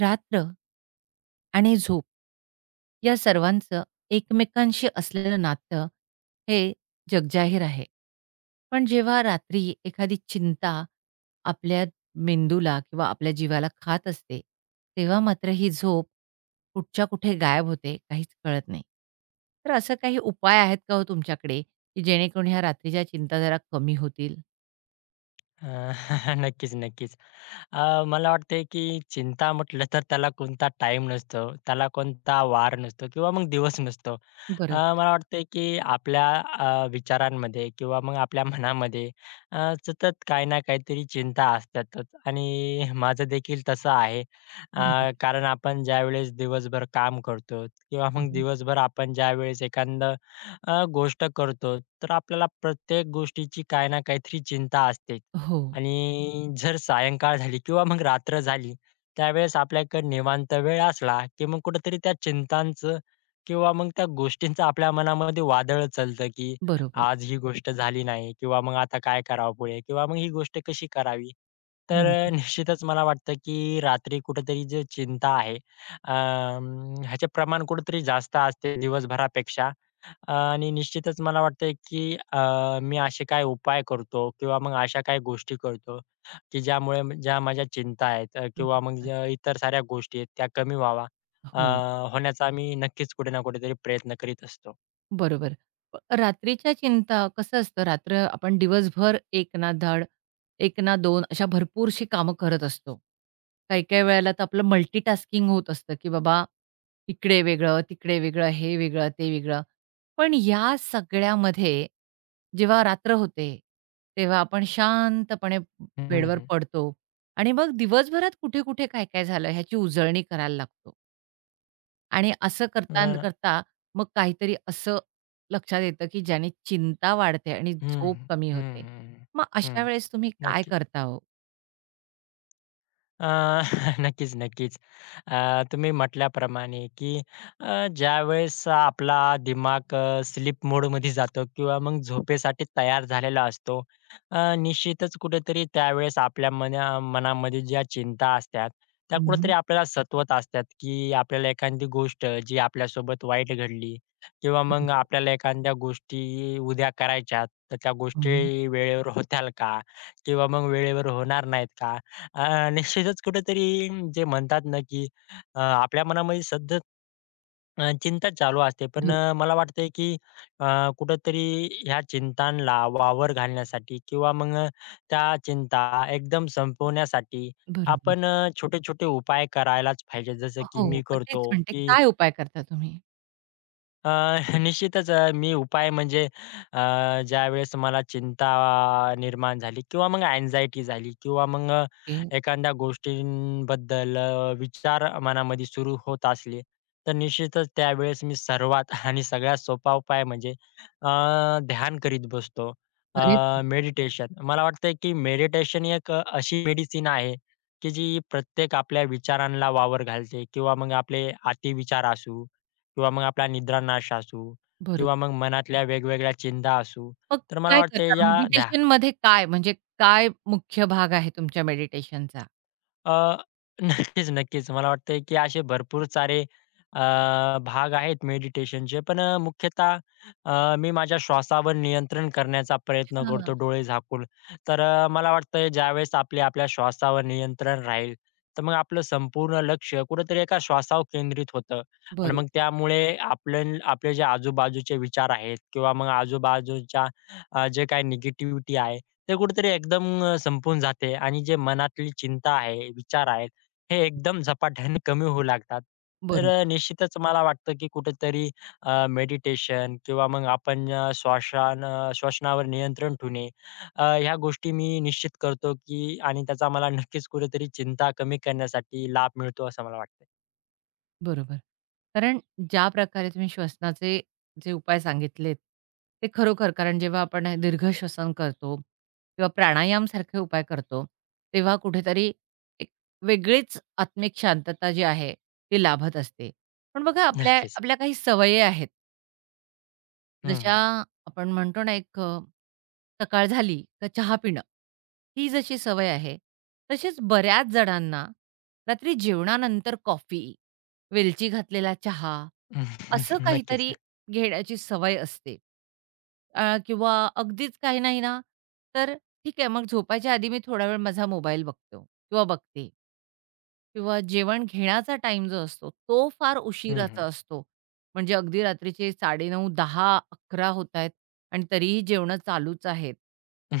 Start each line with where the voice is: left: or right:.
right: रात्र आणि झोप या सर्वांचं एकमेकांशी असलेलं नातं हे जगजाहीर आहे. पण जेव्हा रात्री एखादी चिंता आपल्या मेंदूला किंवा आपल्या जीवाला खात असते, तेव्हा मात्र ही झोप कुठच्या कुठे गायब होते काहीच कळत नाही. तर असं काही उपाय आहेत का हो तुमच्याकडे, की जेणेकरून ह्या रात्रीच्या चिंता जरा कमी होतील?
left: अ, नक्कीच, नक्कीच. मला वाटतंय की चिंता म्हटलं तर त्याला कोणता टाइम नसतो, त्याला कोणता वार नसतो किंवा मग दिवस नसतो.
right: बरोबर,
left: मला वाटतंय की आपल्या विचारांमध्ये किंवा मग आपल्या मनामध्ये अ, सतत काही ना काहीतरी चिंता असतातच आणि माझं देखील तसं आहे.
right: बरोबर.
left: कारण आपण ज्यावेळेस दिवसभर काम करतो किंवा मग
right: हं,
left: दिवसभर आपण ज्यावेळेस एखादं गोष्ट करतो, तर आपल्याला प्रत्येक गोष्टीची काही ना काहीतरी चिंता असते.
right: हो,
left: आणि जर सायंकाळ झाली किंवा मग रात्र झाली, त्यावेळेस आपल्याकडे निवांत वेळ असला, की मग कुठेतरी त्या चिंतांचं किंवा मग त्या गोष्टींचं आपल्या मनामध्ये वादळ चालतं, की
right: बरोबर.
left: आज ही गोष्ट झाली नाही किंवा मग आता काय करावं पुढे किंवा मग ही गोष्ट कशी करावी? तर
right: बरोबर,
left: निश्चितच मला वाटतं, की रात्री कुठेतरी जी चिंता आहे, ह्याचे प्रमाण कुठेतरी जास्त असते दिवसभरापेक्षा. आणि निश्चितच मला वाटतं, की मी असे काय उपाय करतो किंवा मग अशा काही गोष्टी करतो, की ज्यामुळे ज्या माझ्या चिंता आहेत किंवा मग
right: बरोबर.
left: ज्या इतर साऱ्या गोष्टी आहेत त्या कमी व्हावा. अ,
right: हो.
left: होण्याचा आम्ही नक्कीच कुठे ना कुठेतरी प्रयत्न करीत असतो.
right: बरोबर. रात्रीच्या चिंता कसं असतं, रात्र आपण दिवसभर एक ना धड, एक ना 2 अशा भरपूरशी कामं करत असतो. काही-काही वेळेला तर आपलं मल्टीटास्किंग होत असतं, की बाबा इकडे वेगळं, तिकडे वेगळं, हे वेगळं, ते वेगळं. पण या सगळ्यामध्ये जेव्हा रात्र होते, तेव्हा आपण शांतपणे
left: हं,
right: बेडवर
left: हं.
right: पडतो आणि मग दिवसभरात कुठे-कुठे, काय-काय झालं ह्याची उजळणी करायला लागतो. आणि असं करता
left: अ,
right: करता मग काहीतरी असं लक्षात येतं, की ज्याने चिंता वाढते आणि
left: हं,
right: झोप
left: हं,
right: कमी
left: हं,
right: होते.
left: हं,
right: मग अशा वेळेस तुम्ही काय
left: नक्की.
right: करता हो?
left: अ, नक्कीच, नक्कीच. तुम्ही म्हटल्याप्रमाणे, की ज्यावेळेस आपला दिमाग स्लीप मोडमध्ये जातो किंवा मग झोपेसाठी तयार झालेला असतो, निश्चितच कुठेतरी त्यावेळेस आपल्या मनामध्ये ज्या चिंता असतात, त्या
right: हं,
left: कुठेतरी
right: हं.
left: आपल्याला सतवत असतात, की आपल्याला एखादी गोष्ट जी आपल्यासोबत वाईट घडली किंवा मग
right: बरोबर.
left: आपल्याला एखाद्या गोष्टी उद्या करायच्यात, तर त्या
right: हं.
left: गोष्टी वेळेवर होतील का? किंवा मग वेळेवर होणार नाहीत का? अ, निश्चितच कुठेतरी जे म्हणतात ना, की आपल्या मनामध्ये सतत चिंता चालू असते. पण
right: बरो
left: मला वाटतंय, की अ, कुठेतरी ह्या चिंतांना वावर घालण्यासाठी किंवा मग त्या चिंता एकदम संपवण्यासाठी
right: बरोबर.
left: आपण छोटे-छोटे उपाय करायलाच पाहिजे. जसं की
right: हो,
left: मी
right: मग
left: करतो,
right: तेच म्हणते,
left: की
right: काय उपाय करता तुम्ही?
left: अ, निश्चितच मी उपाय म्हणजे अ, ज्यावेळेस मला चिंता निर्माण झाली किंवा मग अँक्साइटी झाली किंवा मग
right: ओके.
left: एखाद्या गोष्टींबद्दल विचार मनामध्ये सुरू होत असले, तर निश्चितच त्यावेळेस मी सर्वात आणि सगळ्यात सोपा उपाय म्हणजे अ, ध्यान करीत बसतो.
right: अरे वाह!
left: मेडिटेशन. मला वाटतंय की मेडिटेशन एक अशी मेडिसिन आहे, की जी प्रत्येक आपल्या विचारांना वावर घालते किंवा मग आपले अतिविचार असू किंवा मग आपला निद्रानाश असू
right: बरोबर.
left: किंवा मग मनातल्या वेगवेगळ्या चिंता असू.
right: मग
left: तर मला
right: काय करता
left: वाटतंय या
right: मेडिटेशनमध्ये, काय म्हणजे काय मुख्य भाग आहे तुमच्या मेडिटेशनचा?
left: अ, नक्कीच, नक्कीच. मला वाटतंय, की असे भरपूर सारे अ, भाग आहेत मेडिटेशनचे. पण मुख्यतः मी माझ्या श्वासावर नियंत्रण करण्याचा प्रयत्न करतो
right: हां.
left: डोळे झाकून. तर मला वाटतंय ज्यावेळेस आपले आपल्या श्वासावर नियंत्रण राहील, तर मग आपलं संपूर्ण लक्ष कुठेतरी एका श्वासावर केंद्रित होतं आणि मग त्यामुळे आपलं आपले जे आजूबाजूचे विचार आहेत किंवा मग आजूबाजूच्या जे काही निगेटिव्हिटी आहे ते कुठेतरी एकदम संपून जाते आणि जे मनातली चिंता आहे, विचार आहेत, हे एकदम झपाट्याने कमी होऊ लागतात. तर
right: बरोबर.
left: निश्चितच मला वाटतं, की कुठेतरी मेडिटेशन किंवा मग आपण श्वसनावर नियंत्रण ठेवणे, ह्या गोष्टी मी निश्चित करतो, की आणि त्याचा मला नक्कीच कुठेतरी चिंता कमी करण्यासाठी लाभ मिळतो असं मला वाटतं.
right: बरोबर. कारण ज्या प्रकारे तुम्ही श्वसनाचे जे उपाय सांगितलेत, ते खरोखर, कारण जेव्हा आपण दीर्घ श्वसन करतो किंवा प्राणायामसारखे उपाय करतो, तेव्हा कुठेतरी एक वेगळीच आत्मिक शांतता जी आहे, ती लाभत असते. पण बघा आपल्या
left: नक्कीच.
right: आपल्या काही सवयी आहेत,
left: हं,
right: जशा
left: हं.
right: आपण म्हणतो ना, एक सकाळ झाली का चहा पिणं, ही जशी सवय आहे, तसेच बऱ्याच जणांना रात्री जेवणानंतर कॉफी, वेलची घातलेला चहा, असं
left: नक्कीच.
right: काहीतरी घेण्याची सवय असते. किंवा अगदीच काही नाही ना, तर ठीक आहे, मग झोपायच्या आधी मी थोडा वेळ माझा मोबाईल बघतो किंवा बघते. किंवा जेवण घेण्याचा टाइम जो असतो, तो फार
left: हं, हं.
right: उशिराचा असतो. म्हणजे अगदी रात्रीचे 9:30, 10, 11 होत आहेत आणि तरीही जेवणं चालूच आहेत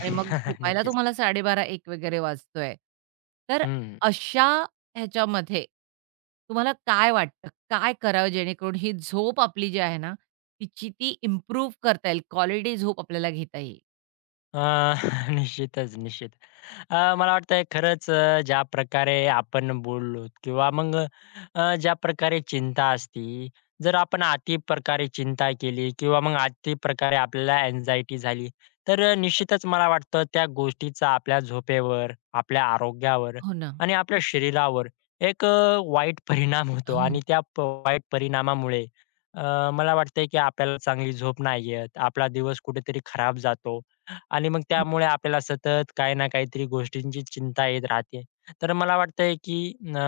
right: आणि मग झोपायला
left: नक्कीच.
right: तुम्हाला 12:30-1 वगैरे वाजतोय. तर
left: हं.
right: अशा ह्याच्यामध्ये तुम्हाला काय वाटतं, काय करावं जेणेकरून ही झोप आपली जी आहे ना, तिची ती इम्प्रूव्ह करता येईल, क्वालिटी झोप आपल्याला घेता येईल?
left: अ, निश्चितच, निश्चित. मला वाटतंय खरंच ज्या प्रकारे आपण बोललो किंवा मग ज्या प्रकारे चिंता असती, जर आपण अति प्रकारे चिंता केली किंवा मग अति प्रकारे आपल्याला अँक्साइटी झाली, तर निश्चितच मला वाटतं त्या गोष्टीचा आपल्या झोपेवर, आपल्या आरोग्यावर
right: हो ना.
left: आणि आपल्या शरीरावर एक वाईट परिणाम होतो आणि
right: हं.
left: त्या प वाईट परिणामामुळे मला वाटतंय की आपल्याला चांगली झोप नाही येत, आपला दिवस कुठेतरी खराब जातो. आणि मग त्यामुळे आपल्याला सतत काही ना काहीतरी गोष्टींची चिंता येत राहते. तर मला वाटतंय की अ,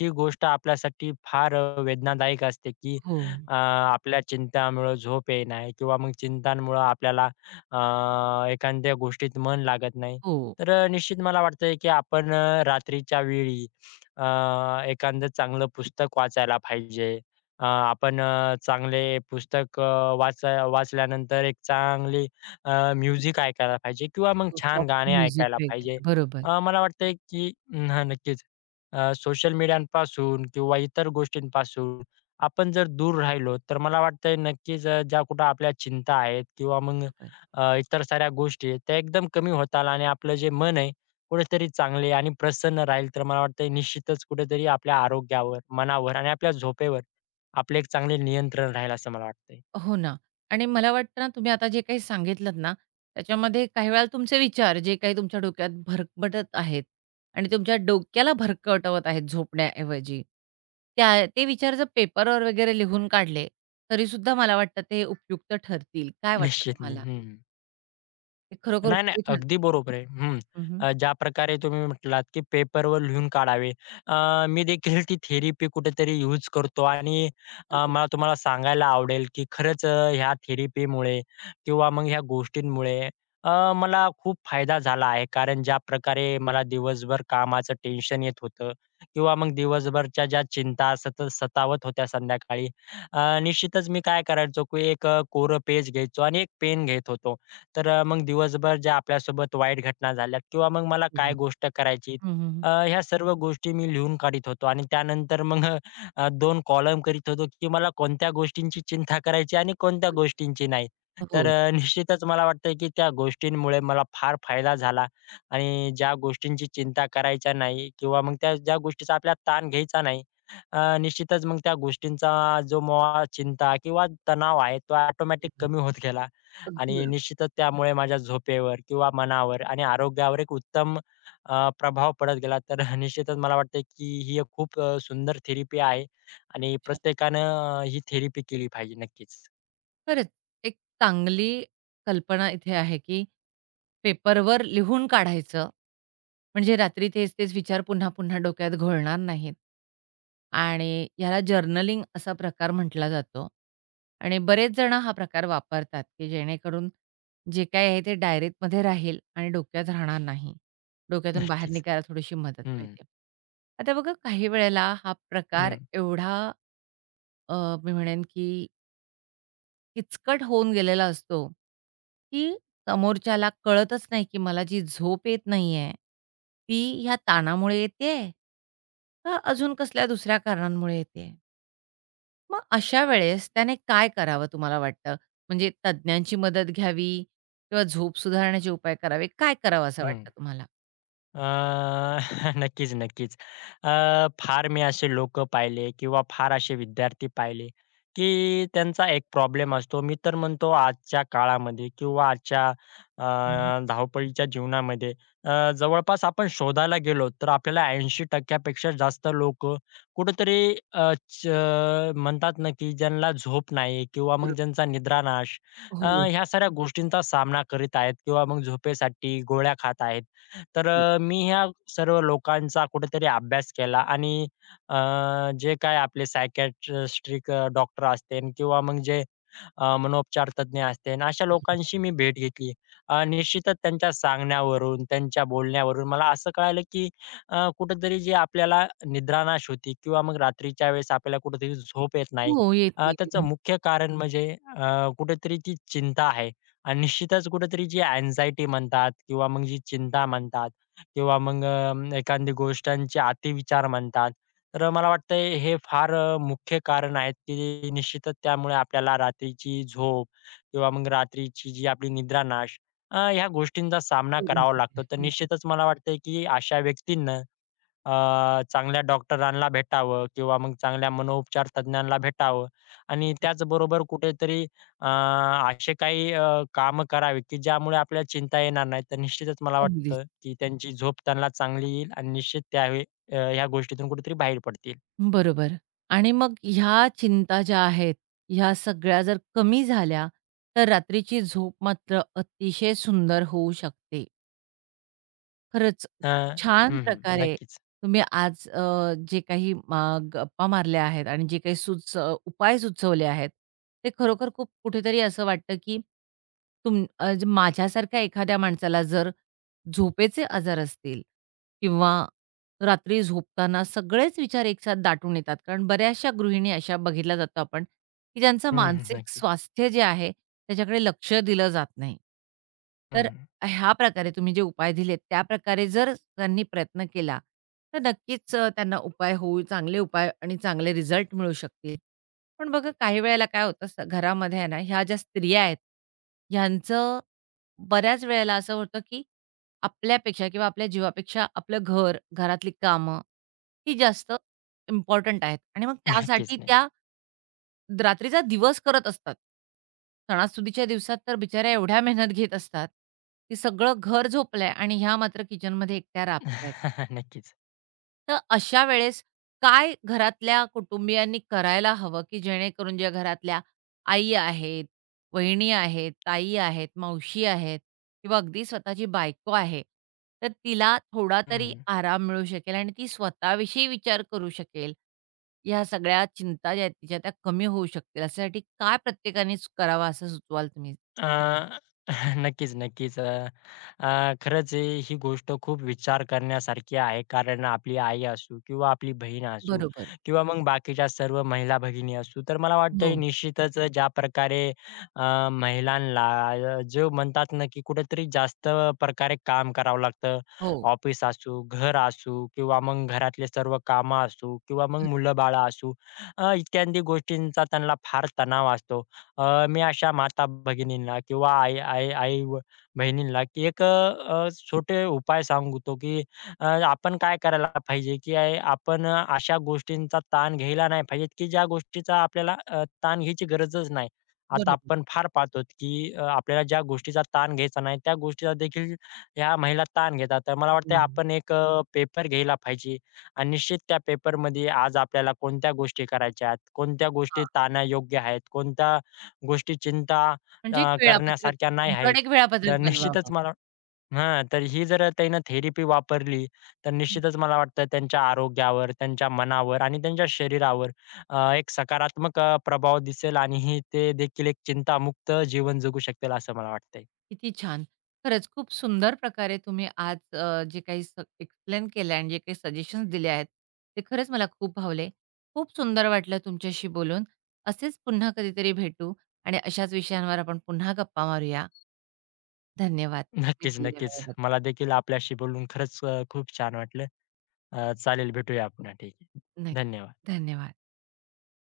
left: ही गोष्ट आपल्यासाठी फार वेदनादायक असते की
right: हो,
left: आपल्या चिंतामुळं झोप येत नाही किंवा मग चिंतांमुळं आपल्याला एखाद्या गोष्टीत मन लागत नाही.
right: हो.
left: तर निश्चित मला वाटतंय की आपण रात्रीच्या वेळी अ, एखादं चांगलं पुस्तक वाचायला पाहिजे. आपण चांगले पुस्तक वाचल्यानंतर एक चांगली म्युझिक ऐकायला पाहिजे किंवा मग
right: हो,
left: छान
right: सॉफ्ट
left: गाणे
right: म्युझिक
left: ऐकायला पाहिजे.
right: वगैरे. बरोबर,
left: मला वाटतंय की हां, नक्कीच. सोशल मीडियापासून किंवा इतर गोष्टींपासून आपण जर दूर राहिलो, तर मला वाटतंय नक्कीच ज्या कुठं आपल्या चिंता आहेत किंवा मग
right: बरोबर.
left: इतर साऱ्या गोष्टी आहेत, त्या एकदम कमी होताल आणि आपलं जे मन आहे कुठेतरी चांगले आणि प्रसन्न राहील. तर मला वाटतंय निश्चितच कुठेतरी आपल्या आरोग्यावर, मनावर आणि आपल्या झोपेवर आपले एक चांगले नियंत्रण राहील असं मला वाटतंय.
right: हो ना. आणि मला वाटतं ना, तुम्ही आता जे काही सांगितलत ना, त्याच्यामध्ये काही वेळा तुमचे विचार जे काही तुमच्या डोक्यात भरकटत आहेत आणि तुमच्या डोक्याला भरकटवत आहेत झोपण्याऐवजी, त्या ते विचार जर पेपरवर वगैरे लिहून काढले, तरीसुद्धा मला वाटतं ते उपयुक्त ठरतील. काय वाटतं
left: निश्चितने.
right: तुम्हाला?
left: हं.
right: ते खरोखर
left: नाही, नाही.
right: उपयोगी
left: अगदी
right: ठरतील?
left: बरोबर आहे. हं.
right: हं, हं.
left: ज्या प्रकारे तुम्ही म्हटलात, की पेपरवर लिहून काढावे. मी देखील ती थेरपी कुठेतरी यूज करतो आणि
right: अरे वाह!
left: मला तुम्हाला सांगायला आवडेल, की खरंच ह्या थेरपीमुळे किंवा मग ह्या गोष्टींमुळे अ, मला खूप फायदा झाला आहे. कारण ज्या प्रकारे मला दिवसभर कामाचं टेन्शन येत होतं किंवा मग दिवसभरच्या ज्या चिंता सतत सतावत होत्या संध्याकाळी, निश्चितच मी काय करायचो, की एक कोरं पेज घ्यायचो आणि एक पेन घेत होतो. तर मग दिवसभर ज्या आपल्यासोबत वाईट घटना झाल्या किंवा मग मला काय
right: हं,
left: गोष्ट करायची
right: हं. हं,
left: ह्या सर्व गोष्टी मी लिहून काढीत होतो आणि त्यानंतर मग दोन कॉलम करीत होतो, की मला कोणत्या गोष्टींची चिंता करायची आणि कोणत्या
right: बरोबर.
left: गोष्टींची नाही. तर
right: हो,
left: निश्चितच मला वाटतं, की त्या गोष्टींमुळे मला फार फायदा झाला आणि ज्या गोष्टींची चिंता करायच्या नाही किंवा मग त्या ज्या गोष्टीचा आपल्याला ताण घ्यायचा नाही, निश्चितच मग त्या गोष्टींचा जो मला चिंता किंवा तणाव आहे, तो ऑटोमॅटिक
right: बरोबर.
left: कमी होत गेला
right: अगदी
left: आणि
right: बरोबर.
left: निश्चितच त्यामुळे माझ्या झोपेवर किंवा मनावर आणि आरोग्यावर एक उत्तम प्रभाव पडत गेला. तर निश्चितच मला वाटतंय की ही एक खूप सुंदर थेरपी आहे आणि प्रत्येकानं ही थेरपी केली पाहिजे. नक्कीच.
right: खरंच, एक चांगली कल्पना इथे आहे, की पेपरवर लिहून काढायचं. म्हणजे रात्री तेच-तेच विचार पुन्हा-पुन्हा डोक्यात घोळणार नाहीत. आणि ह्याला जर्नलिंग असा प्रकार म्हटला जातो. आणि बरेच जण हा प्रकार वापरतात, की जेणेकरून जे काही आहे ते डायरीमध्ये राहील आणि डोक्यात राहणार नाही. डोक्यातून बाहेर
left: नक्कीच.
right: निघायला थोडीशी मदत
left: हं,
right: मिळते. आता बघा, काही वेळेला हा प्रकार
left: हं,
right: एवढा अ, मी म्हणेन, की किचकट होऊन गेलेला असतो, की समोरच्याला कळतच नाही, की मला जी झोप येत नाहीये, ती ह्या ताणामुळे येतेय का अजून कसल्या दुसऱ्या कारणांमुळे येतेय? मग अशा वेळेस त्याने काय करावं तुम्हाला वाटतं? म्हणजे तज्ञांची मदत घ्यावी किंवा झोप सुधारण्याचे उपाय करावे, काय करावं असं
left: हं.
right: वाटतं तुम्हाला?
left: अ, नक्कीच, नक्कीच. अ, फार मी असे लोकं पाहिले किंवा फार असे विद्यार्थी पाहिले, की त्यांचा एक प्रॉब्लेम असतो. मी तर म्हणतो आजच्या काळामध्ये किंवा आजच्या
right: हं,
left: धावपळीच्या जीवनामध्ये जवळपास आपण शोधायला गेलो तर आपल्याला 80% पेक्षा जास्त लोकं कुठेतरी म्हणतात ना, की ज्यांना झोप नाही किंवा मग
right: बरोबर.
left: ज्यांचा निद्रानाश
right: हो, हो,
left: ह्या साऱ्या गोष्टींचा सामना करीत आहेत किंवा मग झोपेसाठी गोळ्या खात आहेत. तर
right: बरोबर.
left: मी ह्या सर्व लोकांचा कुठेतरी अभ्यास केला आणि अ, जे काय आपले सायकियाट्रिस्टिक डॉक्टर असतील किंवा मग जे मनोपचार तज्ञ असतील, अशा लोकांशी मी भेट घेतली. निश्चितच त्यांच्या सांगण्यावरून, त्यांच्या बोलण्यावरून मला असं कळालं, की कुठेतरी जी आपल्याला निद्रानाश होती किंवा मग रात्रीच्या वेळेस आपल्याला कुठेतरी झोप येत नाही.
right: हो, येते.
left: त्याचं मुख्य कारण म्हणजे कुठेतरी ती चिंता आहे. आणि निश्चितच कुठेतरी जी अँक्साइटी म्हणतात किंवा मग जी चिंता म्हणतात किंवा मग एखादी गोष्टांचे अतिविचार म्हणतात. तर मला वाटतंय हे फार मुख्य कारण आहेत, की निश्चितच त्यामुळे आपल्याला रात्रीची झोप किंवा मग रात्रीची जी आपली निद्रानाश ह्या गोष्टींचा सामना
right: बरोबर
left: करावा लागतो.
right: आहे.
left: तर
right: हो, हो.
left: निश्चितच मला वाटतंय, की अशा व्यक्तींना चांगल्या डॉक्टरांना भेटावं किंवा मग चांगल्या मनोपचार तज्ञांना भेटावं आणि त्याचबरोबर कुठेतरी असे काही कामं करावी, की ज्यामुळे आपल्याला चिंता येणार नाही. तर निश्चितच मला
right: अगदीच.
left: वाटतं, की त्यांची झोप त्यांना चांगली येईल आणि निश्चित त्यावेळी ह्या गोष्टीतून कुठेतरी बाहेर पडतील.
right: बरोबर. आणि मग ह्या चिंता ज्या आहेत, ह्या सगळ्या जर कमी झाल्या, तर रात्रीची झोप मात्र अतिशय सुंदर होऊ शकते. खरंच
left: अ,
right: छान
left: हं, हं.
right: प्रकारे
left: नक्कीच.
right: तुम्ही आज जे काही गप्पा मारल्या आहेत आणि जे काही उपाय सुचवले आहेत, ते खरोखर खूप कुठेतरी असं वाटतं, की तुम अ, ज माझ्यासारख्या एखाद्या माणसाला जर झोपेचे आजार असतील किंवा रात्री झोपताना सगळेच विचार एकसाथ दाटून येतात. कारण बऱ्याचशा गृहिणी अशा बघितल्या जातो आपण, की ज्यांचं
left: हं, हं.
right: मानसिक
left: नक्कीच.
right: स्वास्थ्य जे आहे त्याच्याकडे लक्ष दिलं जात नाही. तर
left: हं.
right: ह्या प्रकारे तुम्ही जे उपाय दिलेत, त्याप्रकारे जर त्यांनी प्रयत्न केला, तर नक्कीच त्यांना उपाय होऊ चांगले उपाय आणि चांगले रिझल्ट मिळू शकतील. पण बघा, काही वेळेला काय होतं घरामध्ये आहे ना, ह्या ज्या स्त्रिया आहेत, ह्यांचं बऱ्याच वेळेला असं होतं, की आपल्यापेक्षा किंवा आपल्या जीवापेक्षा आपलं घर, घरातली कामं ही जास्त इम्पोर्टंट आहेत आणि मग
left: नक्कीच
right: त्यासाठी
left: नाही.
right: त्या रात्रीचा दिवस करत असतात. सणासुदीच्या दिवसात तर बिचाऱ्या एवढ्या मेहनत घेत असतात, की सगळं घर झोपलंय आणि ह्या मात्र किचनमध्ये एकट्या राबतायेत.
left: नक्कीच.
right: तर अशा वेळेस काय घरातल्या कुटुंबियांनी करायला हवं, की जेणेकरून ज्या घरातल्या आई आहेत, वहिनी आहेत, ताई आहेत, मावशी आहेत किंवा अगदी स्वतःची बायको आहे, तर तिला थोडा तरी
left: हं.
right: आराम मिळू शकेल आणि ती स्वतःविषयी विचार करू शकेल. ह्या सगळ्या चिंता ज्या आहेत तिच्या, त्या कमी होऊ शकतील. यासाठी काय प्रत्येकानेच करावं असं सुचवाल तुम्ही?
left: अ, नक्कीच, नक्कीच. अ, अ, खरंच ही गोष्ट खूप विचार करण्यासारखी आहे. कारण आपली आई असू किंवा आपली बहीण असू
right: बरोबर.
left: किंवा मग बाकीच्या सर्व महिला भगिनी असू, तर मला वाटतंय
right: हो,
left: निश्चितच ज्या प्रकारे महिलांना जो म्हणतात ना, की कुठेतरी जास्त प्रकारे काम करावं लागतं.
right: हो.
left: ऑफिस असू, घर असू किंवा मग घरातले सर्व कामं असू किंवा मग
right: बरो
left: मुलं-बाळं असू इत्यादी गोष्टींचा त्यांना फार तणाव असतो. मी अशा माता भगिनींना किंवा आई आई आई व बहिणींना की एक अ, अ, छोटे उपाय सांगतो की अ, आपण काय करायला पाहिजे की आहे आपण अशा गोष्टींचा ताण घ्यायला नाही पाहिजे की ज्या गोष्टीचा आपल्याला ताण घ्यायची गरजच नाही. आता
right: बरोबर.
left: आपण फार पाहतो की आपल्याला ज्या गोष्टीचा ताण घ्यायचा नाही त्या गोष्टीचा देखील ह्या महिला ताण घेतात. तर मला वाटतंय
right: हं.
left: आपण एक पेपर घ्यायला पाहिजे आणि निश्चित त्या पेपरमध्ये आज आपल्याला कोणत्या गोष्टी करायच्या आहेत, कोणत्या गोष्टी
right: हां,
left: ताणा योग्य आहेत, कोणत्या गोष्टी चिंता
right: म्हणजे एक वेळापत्रक,
left: करण्यासारख्या नाही आहेत.
right: तुमच्याकडे एक
left: तर
right: वेळापत्रक
left: निश्चितच
right: बनवावं.
left: मला हां, तर ही जर त्यानं थेरपी वापरली, तर निश्चितच मला वाटतं त्यांच्या आरोग्यावर, त्यांच्या मनावर आणि त्यांच्या शरीरावर एक सकारात्मक प्रभाव दिसेल आणि ही ते देखील एक चिंतामुक्त जीवन जगू शकतील असं मला वाटतंय.
right: किती छान! खरंच खूप सुंदर प्रकारे तुम्ही आज जे काही एक्सप्लेन केलं आणि जे काही सजेशन्स दिले आहेत, ते खरंच मला खूप भावले. खूप सुंदर वाटलं तुमच्याशी बोलून. असेच पुन्हा कधीतरी भेटू आणि अशाच विषयांवर आपण पुन्हा गप्पा मारूया. धन्यवाद. तुम्ही
left: नक्कीच,
right: दिलेल्या
left: नक्कीच.
right: वेळेबद्दल.
left: मला देखील आपल्याशी बोलून खरंच खूप छान वाटलं. चालेल, भेटूया पुन्हा. ठीक आहे.
right: नक्की.
left: धन्यवाद.
right: धन्यवाद.